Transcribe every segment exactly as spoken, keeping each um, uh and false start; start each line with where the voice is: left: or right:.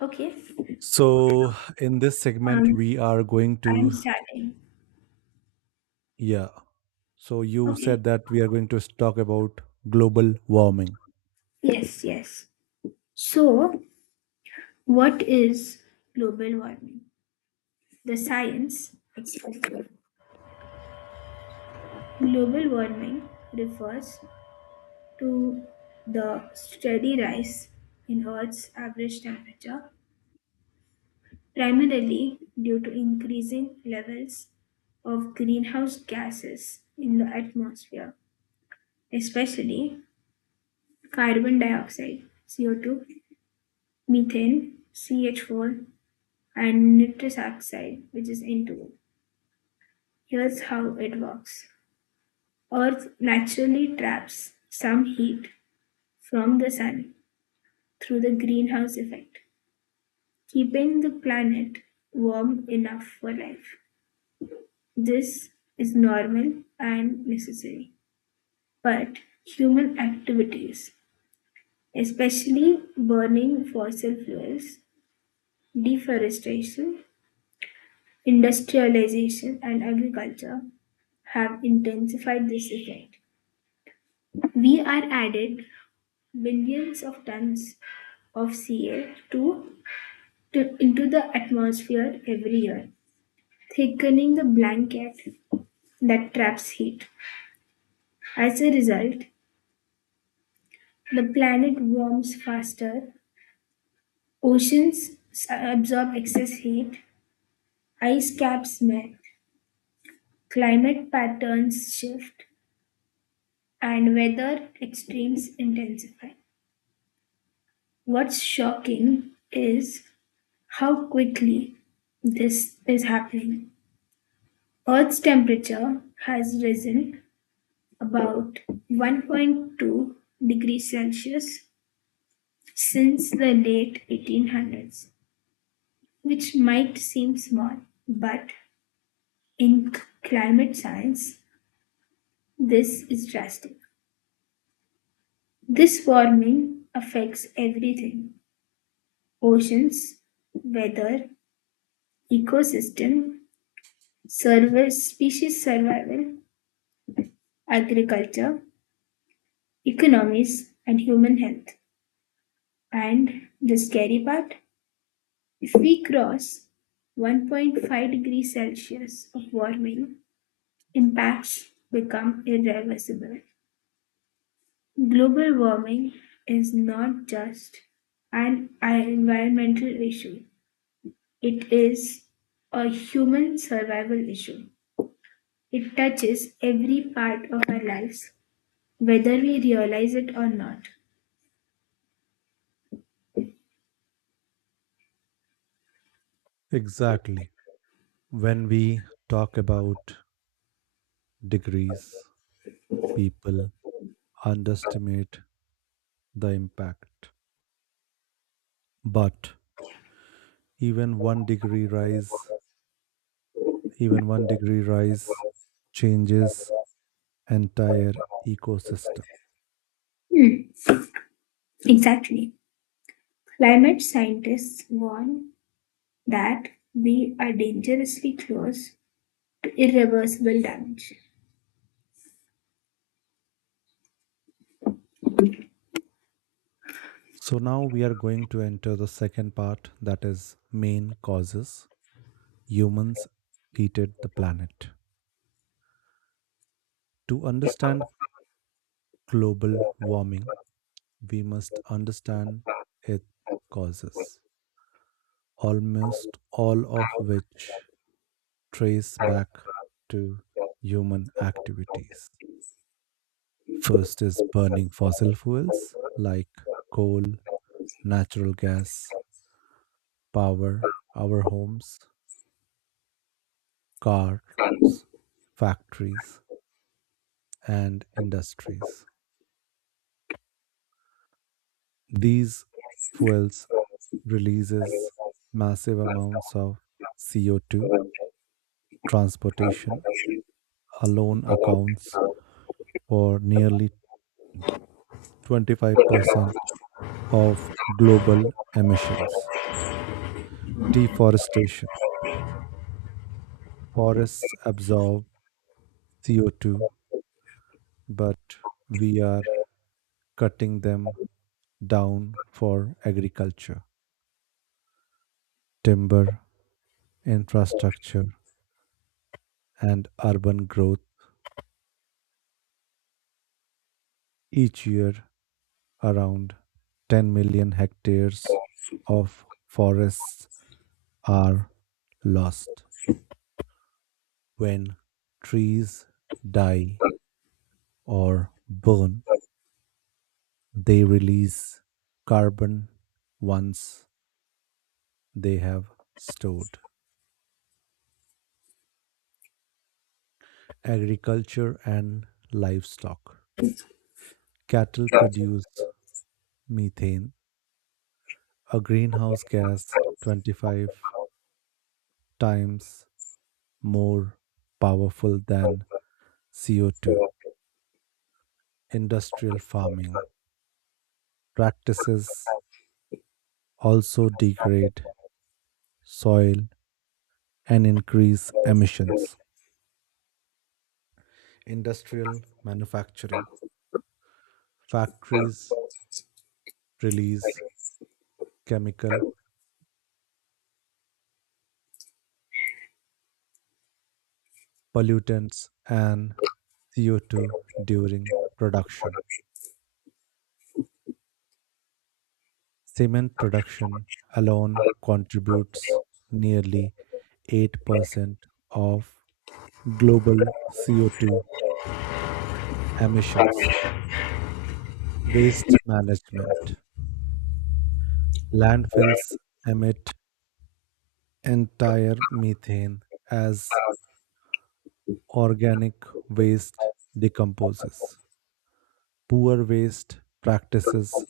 left: Okay.
right: So, in this segment,
left: Um,
right: we are going
left: I'm
right: to,
left: starting.
right: yeah. So, you
left: Okay.
right: said that we are going to talk about global warming.
left: Yes, yes. So, what is global warming? The science explains. Global warming refers to the steady rise in Earth's average temperature, primarily due to increasing levels of greenhouse gases in the atmosphere, especially carbon dioxide, C O two, methane, C H four, and nitrous oxide, which is N two O. Here's how it works. Earth naturally traps some heat from the sun through the greenhouse effect, keeping the planet warm enough for life. This is normal and necessary. But human activities, especially burning fossil fuels, deforestation, industrialization, and agriculture, have intensified this effect. We are added millions of tons of C A two to, to- into the atmosphere every year, thickening the blanket that traps heat. As a result, the planet warms faster, oceans s- absorb excess heat, ice caps melt, climate patterns shift, and weather extremes intensify. What's shocking is how quickly this is happening. Earth's temperature has risen about one point two degrees Celsius since the late eighteen hundreds, which might seem small, but in c- climate science, this is drastic. This warming affects everything: oceans, weather, ecosystem, survi- species survival, agriculture, economies, and human health. And the scary part: if we cross one point five degrees Celsius of warming, impacts become irreversible. Global warming is not just an environmental issue, it is a human survival issue. It touches every part of our lives, whether we realize it or not.
right: Exactly. When we talk about degrees, people underestimate the impact. But even one degree rise, even one degree rise changes entire ecosystem.
left: Hmm, exactly. Climate scientists warn that we are dangerously close irreversible damage.
right: So now we are going to enter the second part, that is main causes humans heated the planet. To understand global warming, we must understand its causes, almost all of which trace back to human activities. First is burning fossil fuels like coal, natural gas, power, our homes, cars, factories, and industries. These fuels releases massive amounts of C O two. Transportation alone accounts for nearly twenty-five percent of global emissions. Deforestation. Forests absorb C O two, but we are cutting them down for agriculture, timber, infrastructure, and urban growth. Each year around ten million hectares of forests are lost. When trees die or burn, they release carbon once they have stored. Agriculture and livestock. Cattle produce methane, a greenhouse gas twenty-five times more powerful than C O two. Industrial farming practices also degrade soil and increase emissions. Industrial manufacturing factories release chemical pollutants and C O two during production. Cement production alone contributes nearly eight percent of global C O two emissions. Waste management. Landfills emit entire methane as organic waste decomposes. Poor waste practices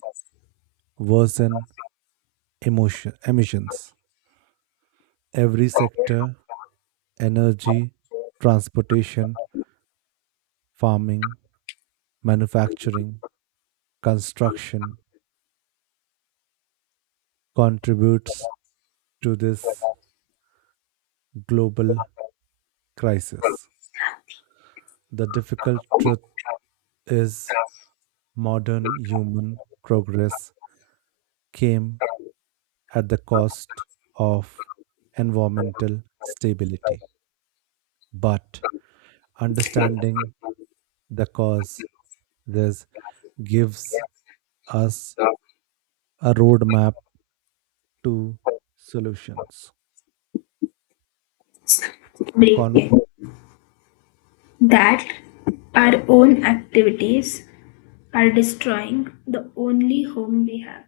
right: worsen emotion, emissions. Every sector, energy, transportation, farming, manufacturing, construction, contributes to this global crisis. The difficult truth is modern human progress came at the cost of environmental stability. But understanding the cause this gives us a roadmap to solutions. Con-
left: Breaking. That our own activities are destroying the only home we have.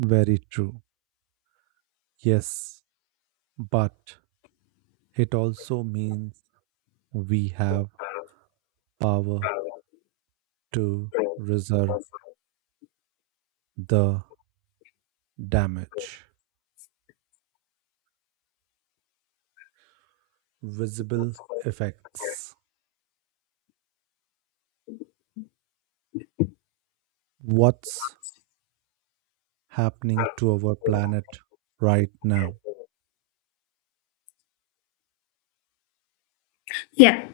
right: very true. Yes, but it also means we have power to reserve the damage, visible effects, what's happening to our planet right now.
left: Yeah,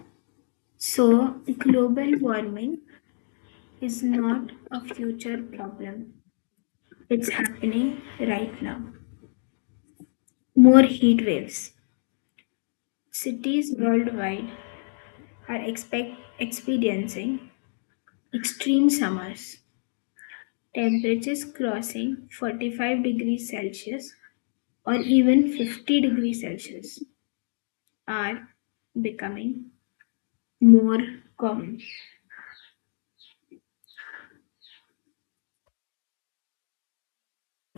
left: so global warming is not a future problem, it's happening right now. More heat waves. Cities worldwide are expect- experiencing extreme summers, temperatures crossing forty-five degrees Celsius or even fifty degrees Celsius are becoming more common.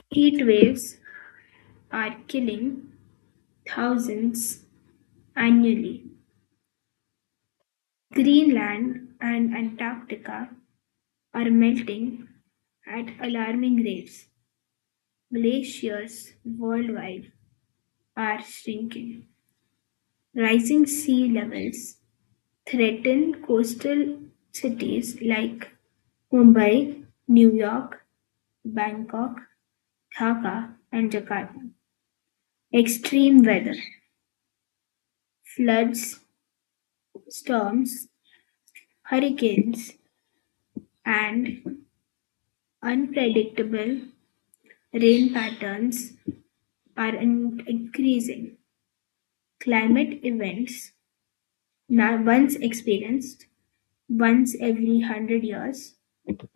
left: Heat waves are killing thousands annually. Greenland and Antarctica are melting at alarming rates. Glaciers worldwide are shrinking. Rising sea levels threaten coastal cities like Mumbai, New York, Bangkok, Dhaka, and Jakarta. Extreme weather, floods, storms, hurricanes, and unpredictable rain patterns are increasing. Climate events, now once experienced once every one hundred years,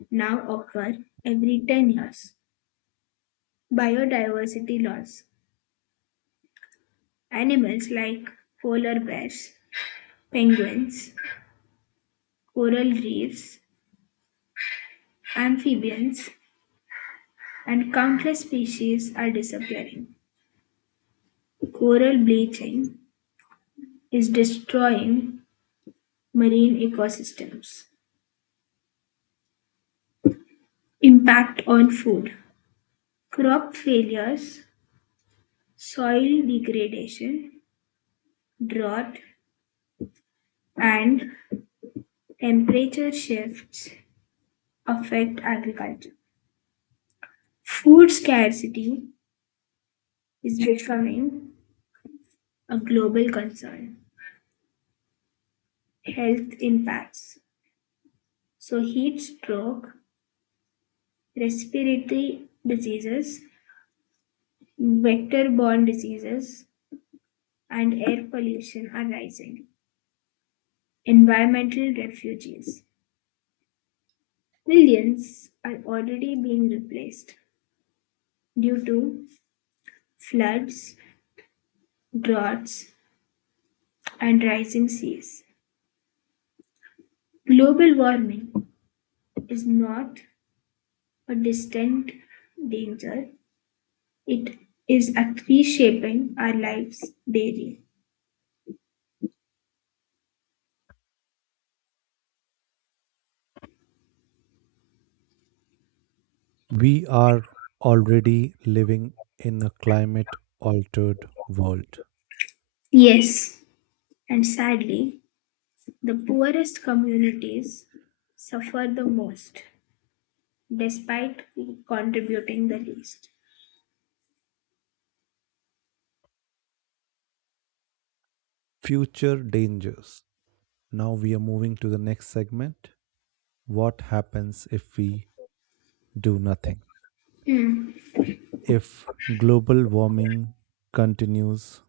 left: now occur every ten years. Biodiversity loss. Animals like polar bears, penguins, coral reefs, amphibians, and countless species are disappearing. Coral bleaching is destroying marine ecosystems. Impact on food. Crop failures, soil degradation, drought, and temperature shifts affect agriculture. Food scarcity is becoming a global concern. Health impacts. So, heat stroke, respiratory diseases, vector-borne diseases, and air pollution are rising. Environmental refugees. Millions are already being replaced due to floods, droughts, and rising seas. Global warming is not a distant danger, it is reshaping our lives daily.
right: We are already living in a climate altered world.
left: Yes, and sadly, the poorest communities suffer the most, despite contributing the least.
right: Future dangers. Now we are moving to the next segment. What happens if we do nothing?
left: Hmm.
right: If global warming continues,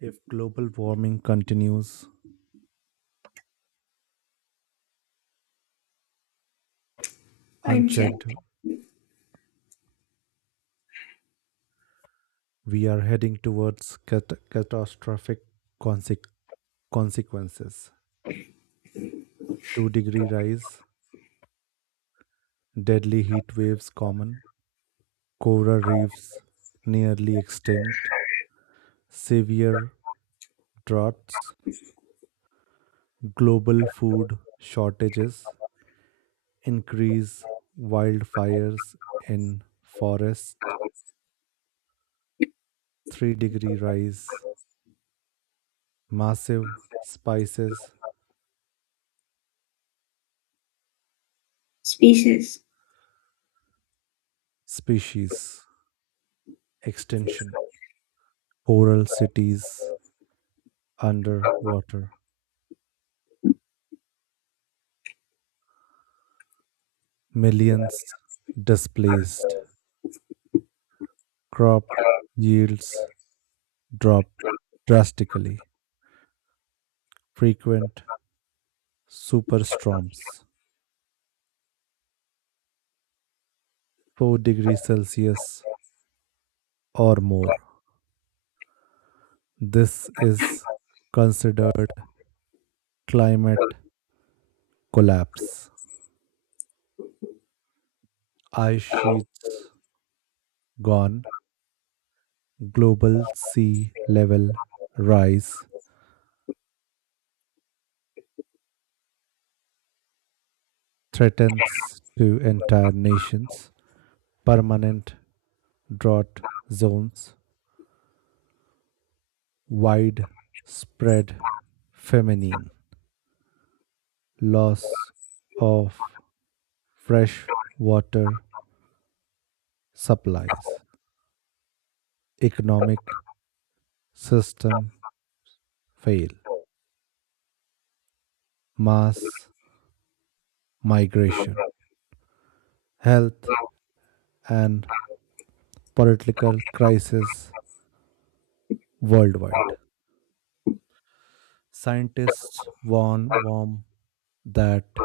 right: if global warming continues unchecked,
left: Unchecked.
right: we are heading towards cat- catastrophic consequences. consequences. two degree rise, deadly heat waves common, coral reefs nearly extinct, severe droughts, global food shortages, increase wildfires in forest. three degree rise, massive spices
left: Species.
right: species extinction, coral cities underwater, millions displaced, crop yields drop drastically, frequent superstorms. four degrees Celsius or more. This is considered climate collapse. Ice sheets gone, global sea level rise threatens to entire nations, permanent drought zones, widespread famine, loss of fresh water supplies, economic system fail, mass migration, health and political crisis worldwide. Scientists warn warm that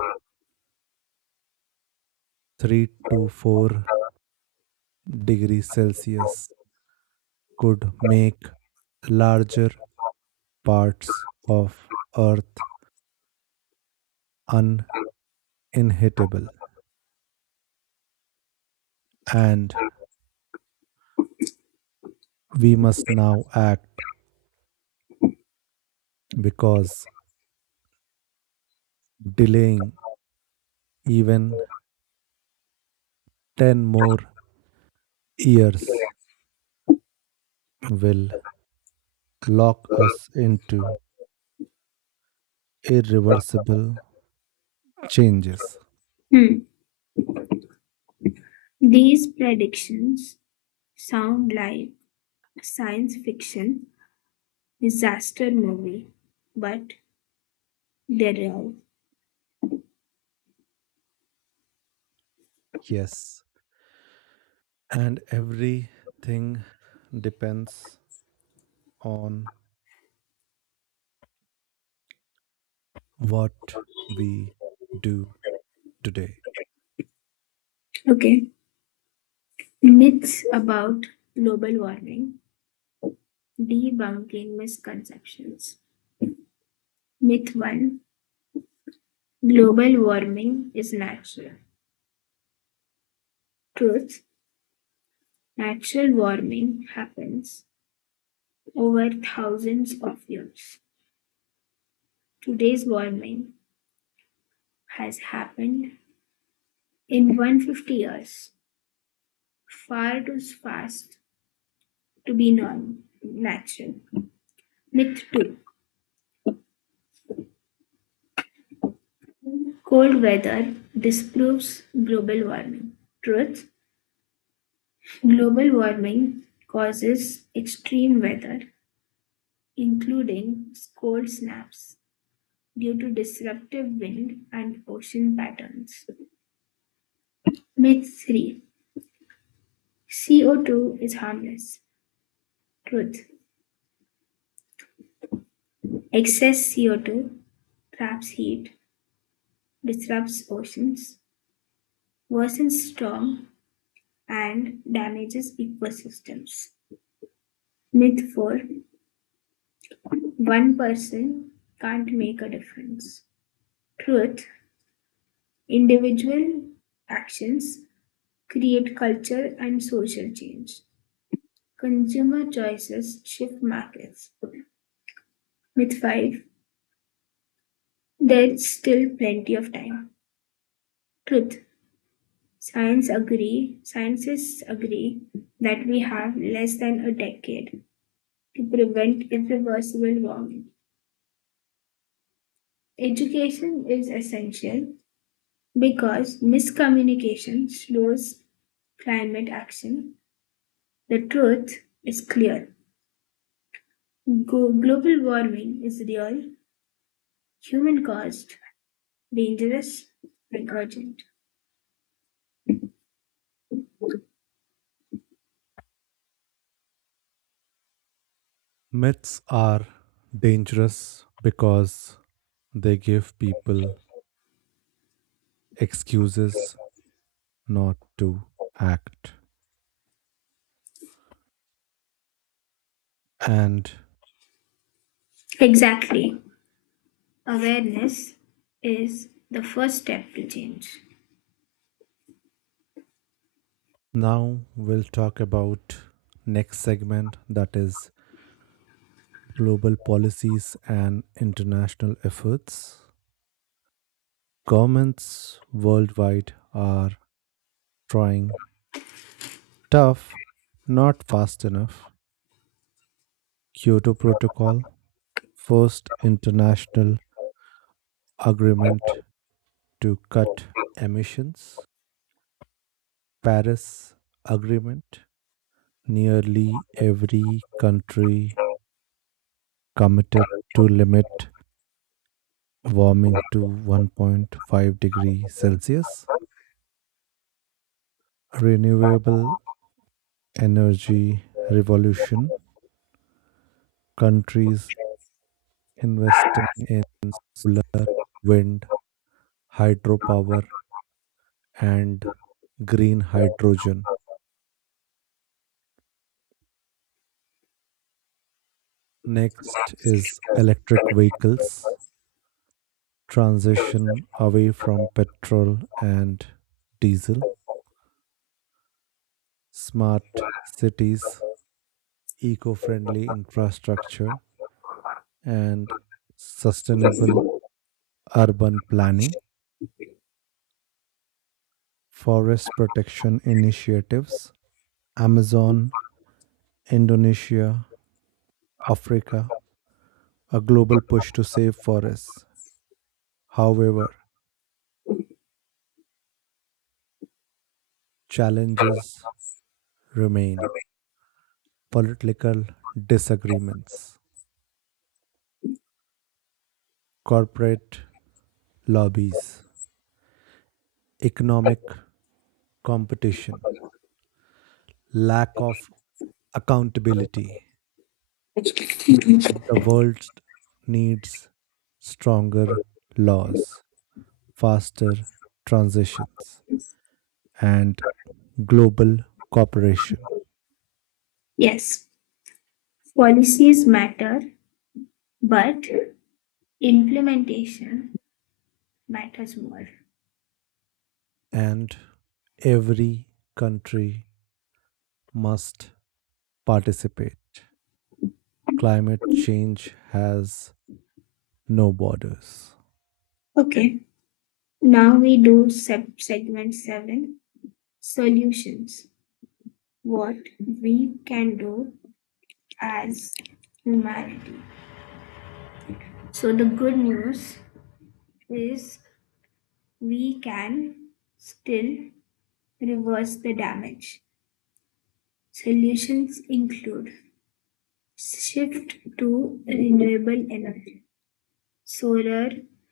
right: three to four degrees Celsius could make larger parts of earth uninhabitable, and we must now act because delaying even ten more years will lock us into irreversible changes.
left: Hmm. These predictions sound like a science fiction disaster movie, but they're real.
right: Yes, and everything depends on what we do today.
left: Okay. Myths about global warming, debunking misconceptions. Myth one: global warming is natural. Truth: natural warming happens over thousands of years. Today's warming has happened in one hundred fifty years, far too fast to be non natural. Myth two. Cold weather disproves global warming. Truth. Global warming causes extreme weather, including cold snaps, due to disruptive wind and ocean patterns. Myth three. C O two is harmless. Truth. Excess C O two traps heat, disrupts oceans, worsens storms, and damages ecosystems. Myth four: one person can't make a difference. Truth: individual actions create culture and social change. Consumer choices shift markets. Myth five: there's still plenty of time. Truth: Science agree, scientists agree that we have less than a decade to prevent irreversible warming. Education is essential because miscommunication slows climate action. The truth is clear. Go- global warming is real, human caused, dangerous, and urgent.
right: Myths are dangerous because they give people excuses not to act. And
left: Exactly. Awareness is the first step to change.
right: now we'll talk about next segment, that is global policies and international efforts. Governments worldwide are trying tough, not fast enough. Kyoto Protocol, first international agreement to cut emissions. Paris Agreement, nearly every country committed to limit warming to one point five degrees Celsius. Renewable energy revolution, countries investing in solar, wind, hydropower, and green hydrogen. Next is electric vehicles, transition away from petrol and diesel, smart cities, eco friendly infrastructure, and sustainable urban planning, forest protection initiatives, Amazon, Indonesia, Africa, a global push to save forests. However, challenges remain: political disagreements, corporate lobbies, economic competition, lack of accountability. The world needs stronger laws, faster transitions, and global cooperation.
left: Yes, policies matter, but implementation matters more.
right: And every country must participate. Climate change has no borders.
left: Okay. Now we do sub segment seven: solutions. What we can do as humanity. So, the good news is we can still reverse the damage. Solutions include: shift to renewable energy, solar,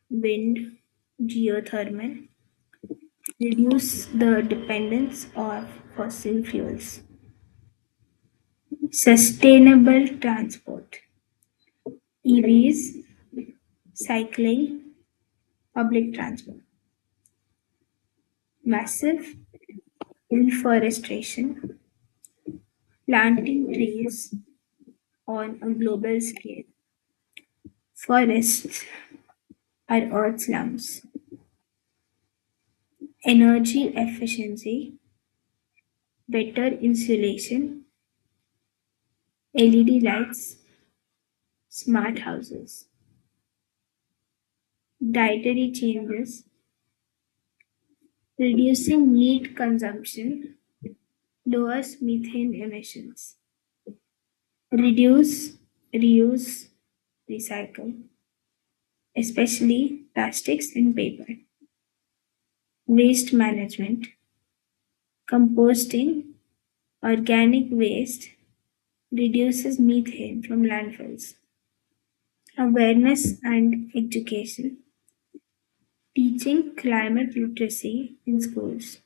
left: wind, geothermal, reduce the dependence of fossil fuels. Sustainable transport: E Vs, cycling, public transport, massive reforestation, planting trees on a global scale. Forests are earth slums. Energy efficiency, better insulation, L E D lights, smart houses. Dietary changes, reducing meat consumption, lowers methane emissions. Reduce, reuse, recycle, especially plastics and paper. Waste management, composting organic waste reduces methane from landfills. Awareness and education, teaching climate literacy in schools.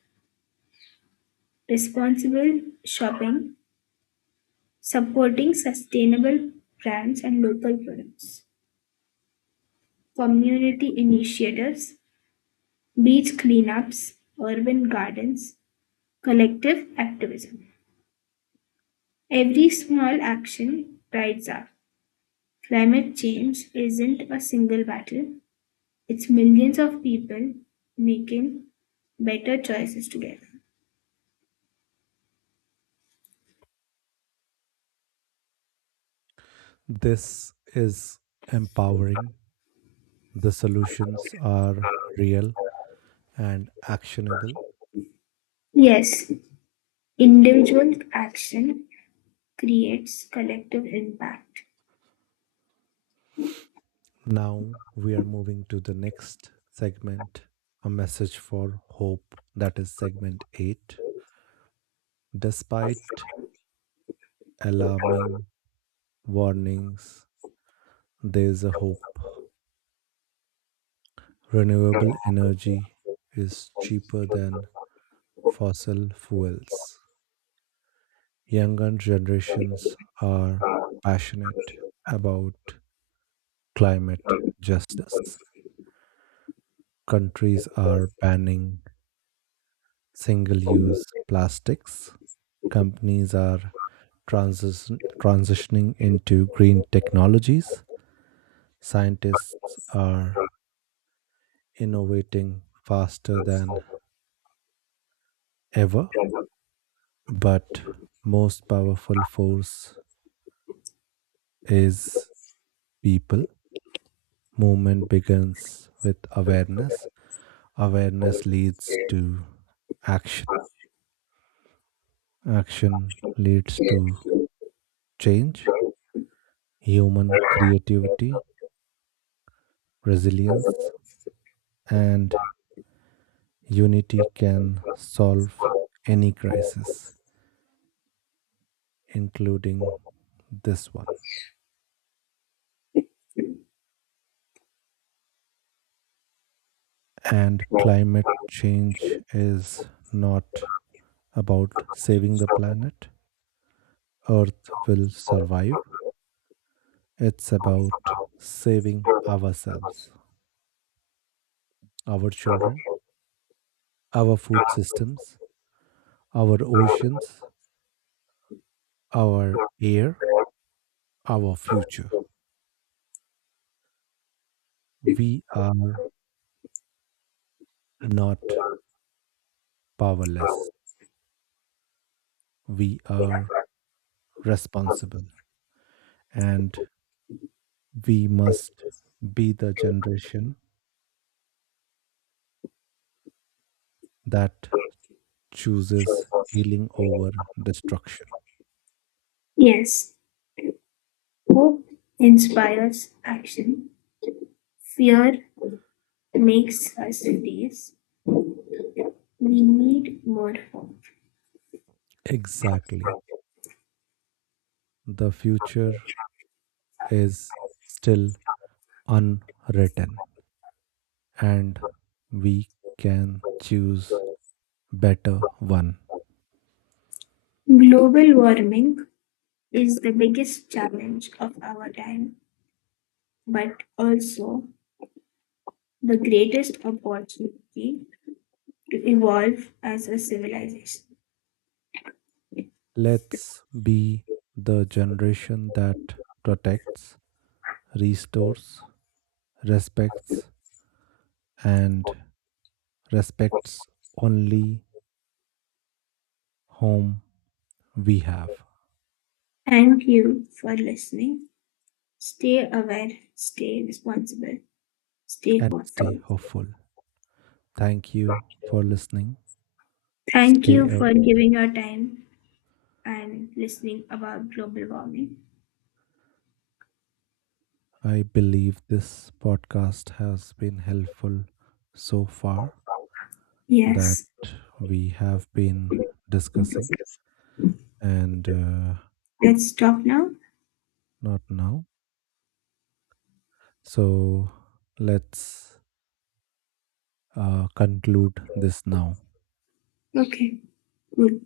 left: Responsible shopping, supporting sustainable brands and local products. Community initiatives: beach cleanups, urban gardens, collective activism. Every small action rides up. Climate change isn't a single battle, it's millions of people making better choices together.
right: This is empowering. The solutions are real and actionable.
left: Yes, individual action creates collective impact.
right: Now we are moving to the next segment, a message for hope. That is segment eight. Despite alarming warnings, there is a hope. Renewable energy is cheaper than fossil fuels. Younger generations are passionate about climate justice. Countries are banning single use plastics. Companies are transis- transitioning into green technologies. Scientists are innovating faster than ever, but most powerful force is people. Movement begins with awareness. Awareness leads to action. Action leads to change, human creativity, resilience, and unity can solve any crisis, including this one. And climate change is not about saving the planet. Earth will survive. It's about saving ourselves, our children, our food systems, our oceans, our air, our future. We are not powerless. We are responsible, and we must be the generation that chooses healing over destruction.
left: Yes, hope inspires action. Fear makes us freeze. We need more hope.
right: Exactly. The future is still unwritten, and we can choose better one.
left: Global warming is the biggest challenge of our time, but also the greatest opportunity to evolve as a civilization.
right: Let's be the generation that protects, restores, respects, and respects only whom we have.
left: Thank you for listening. Stay aware, stay responsible, stay
right: And stay
left: thoughtful.
right: hopeful. Thank you for listening.
left: Thank
right: Stay
left: you
right: up.
left: for giving your time and listening about global warming.
right: I believe this podcast has been helpful so far, that
left: Yes,
right: we have been discussing and uh,
left: let's stop now.
right: not now. So let's uh, conclude this now.
left: Okay, good.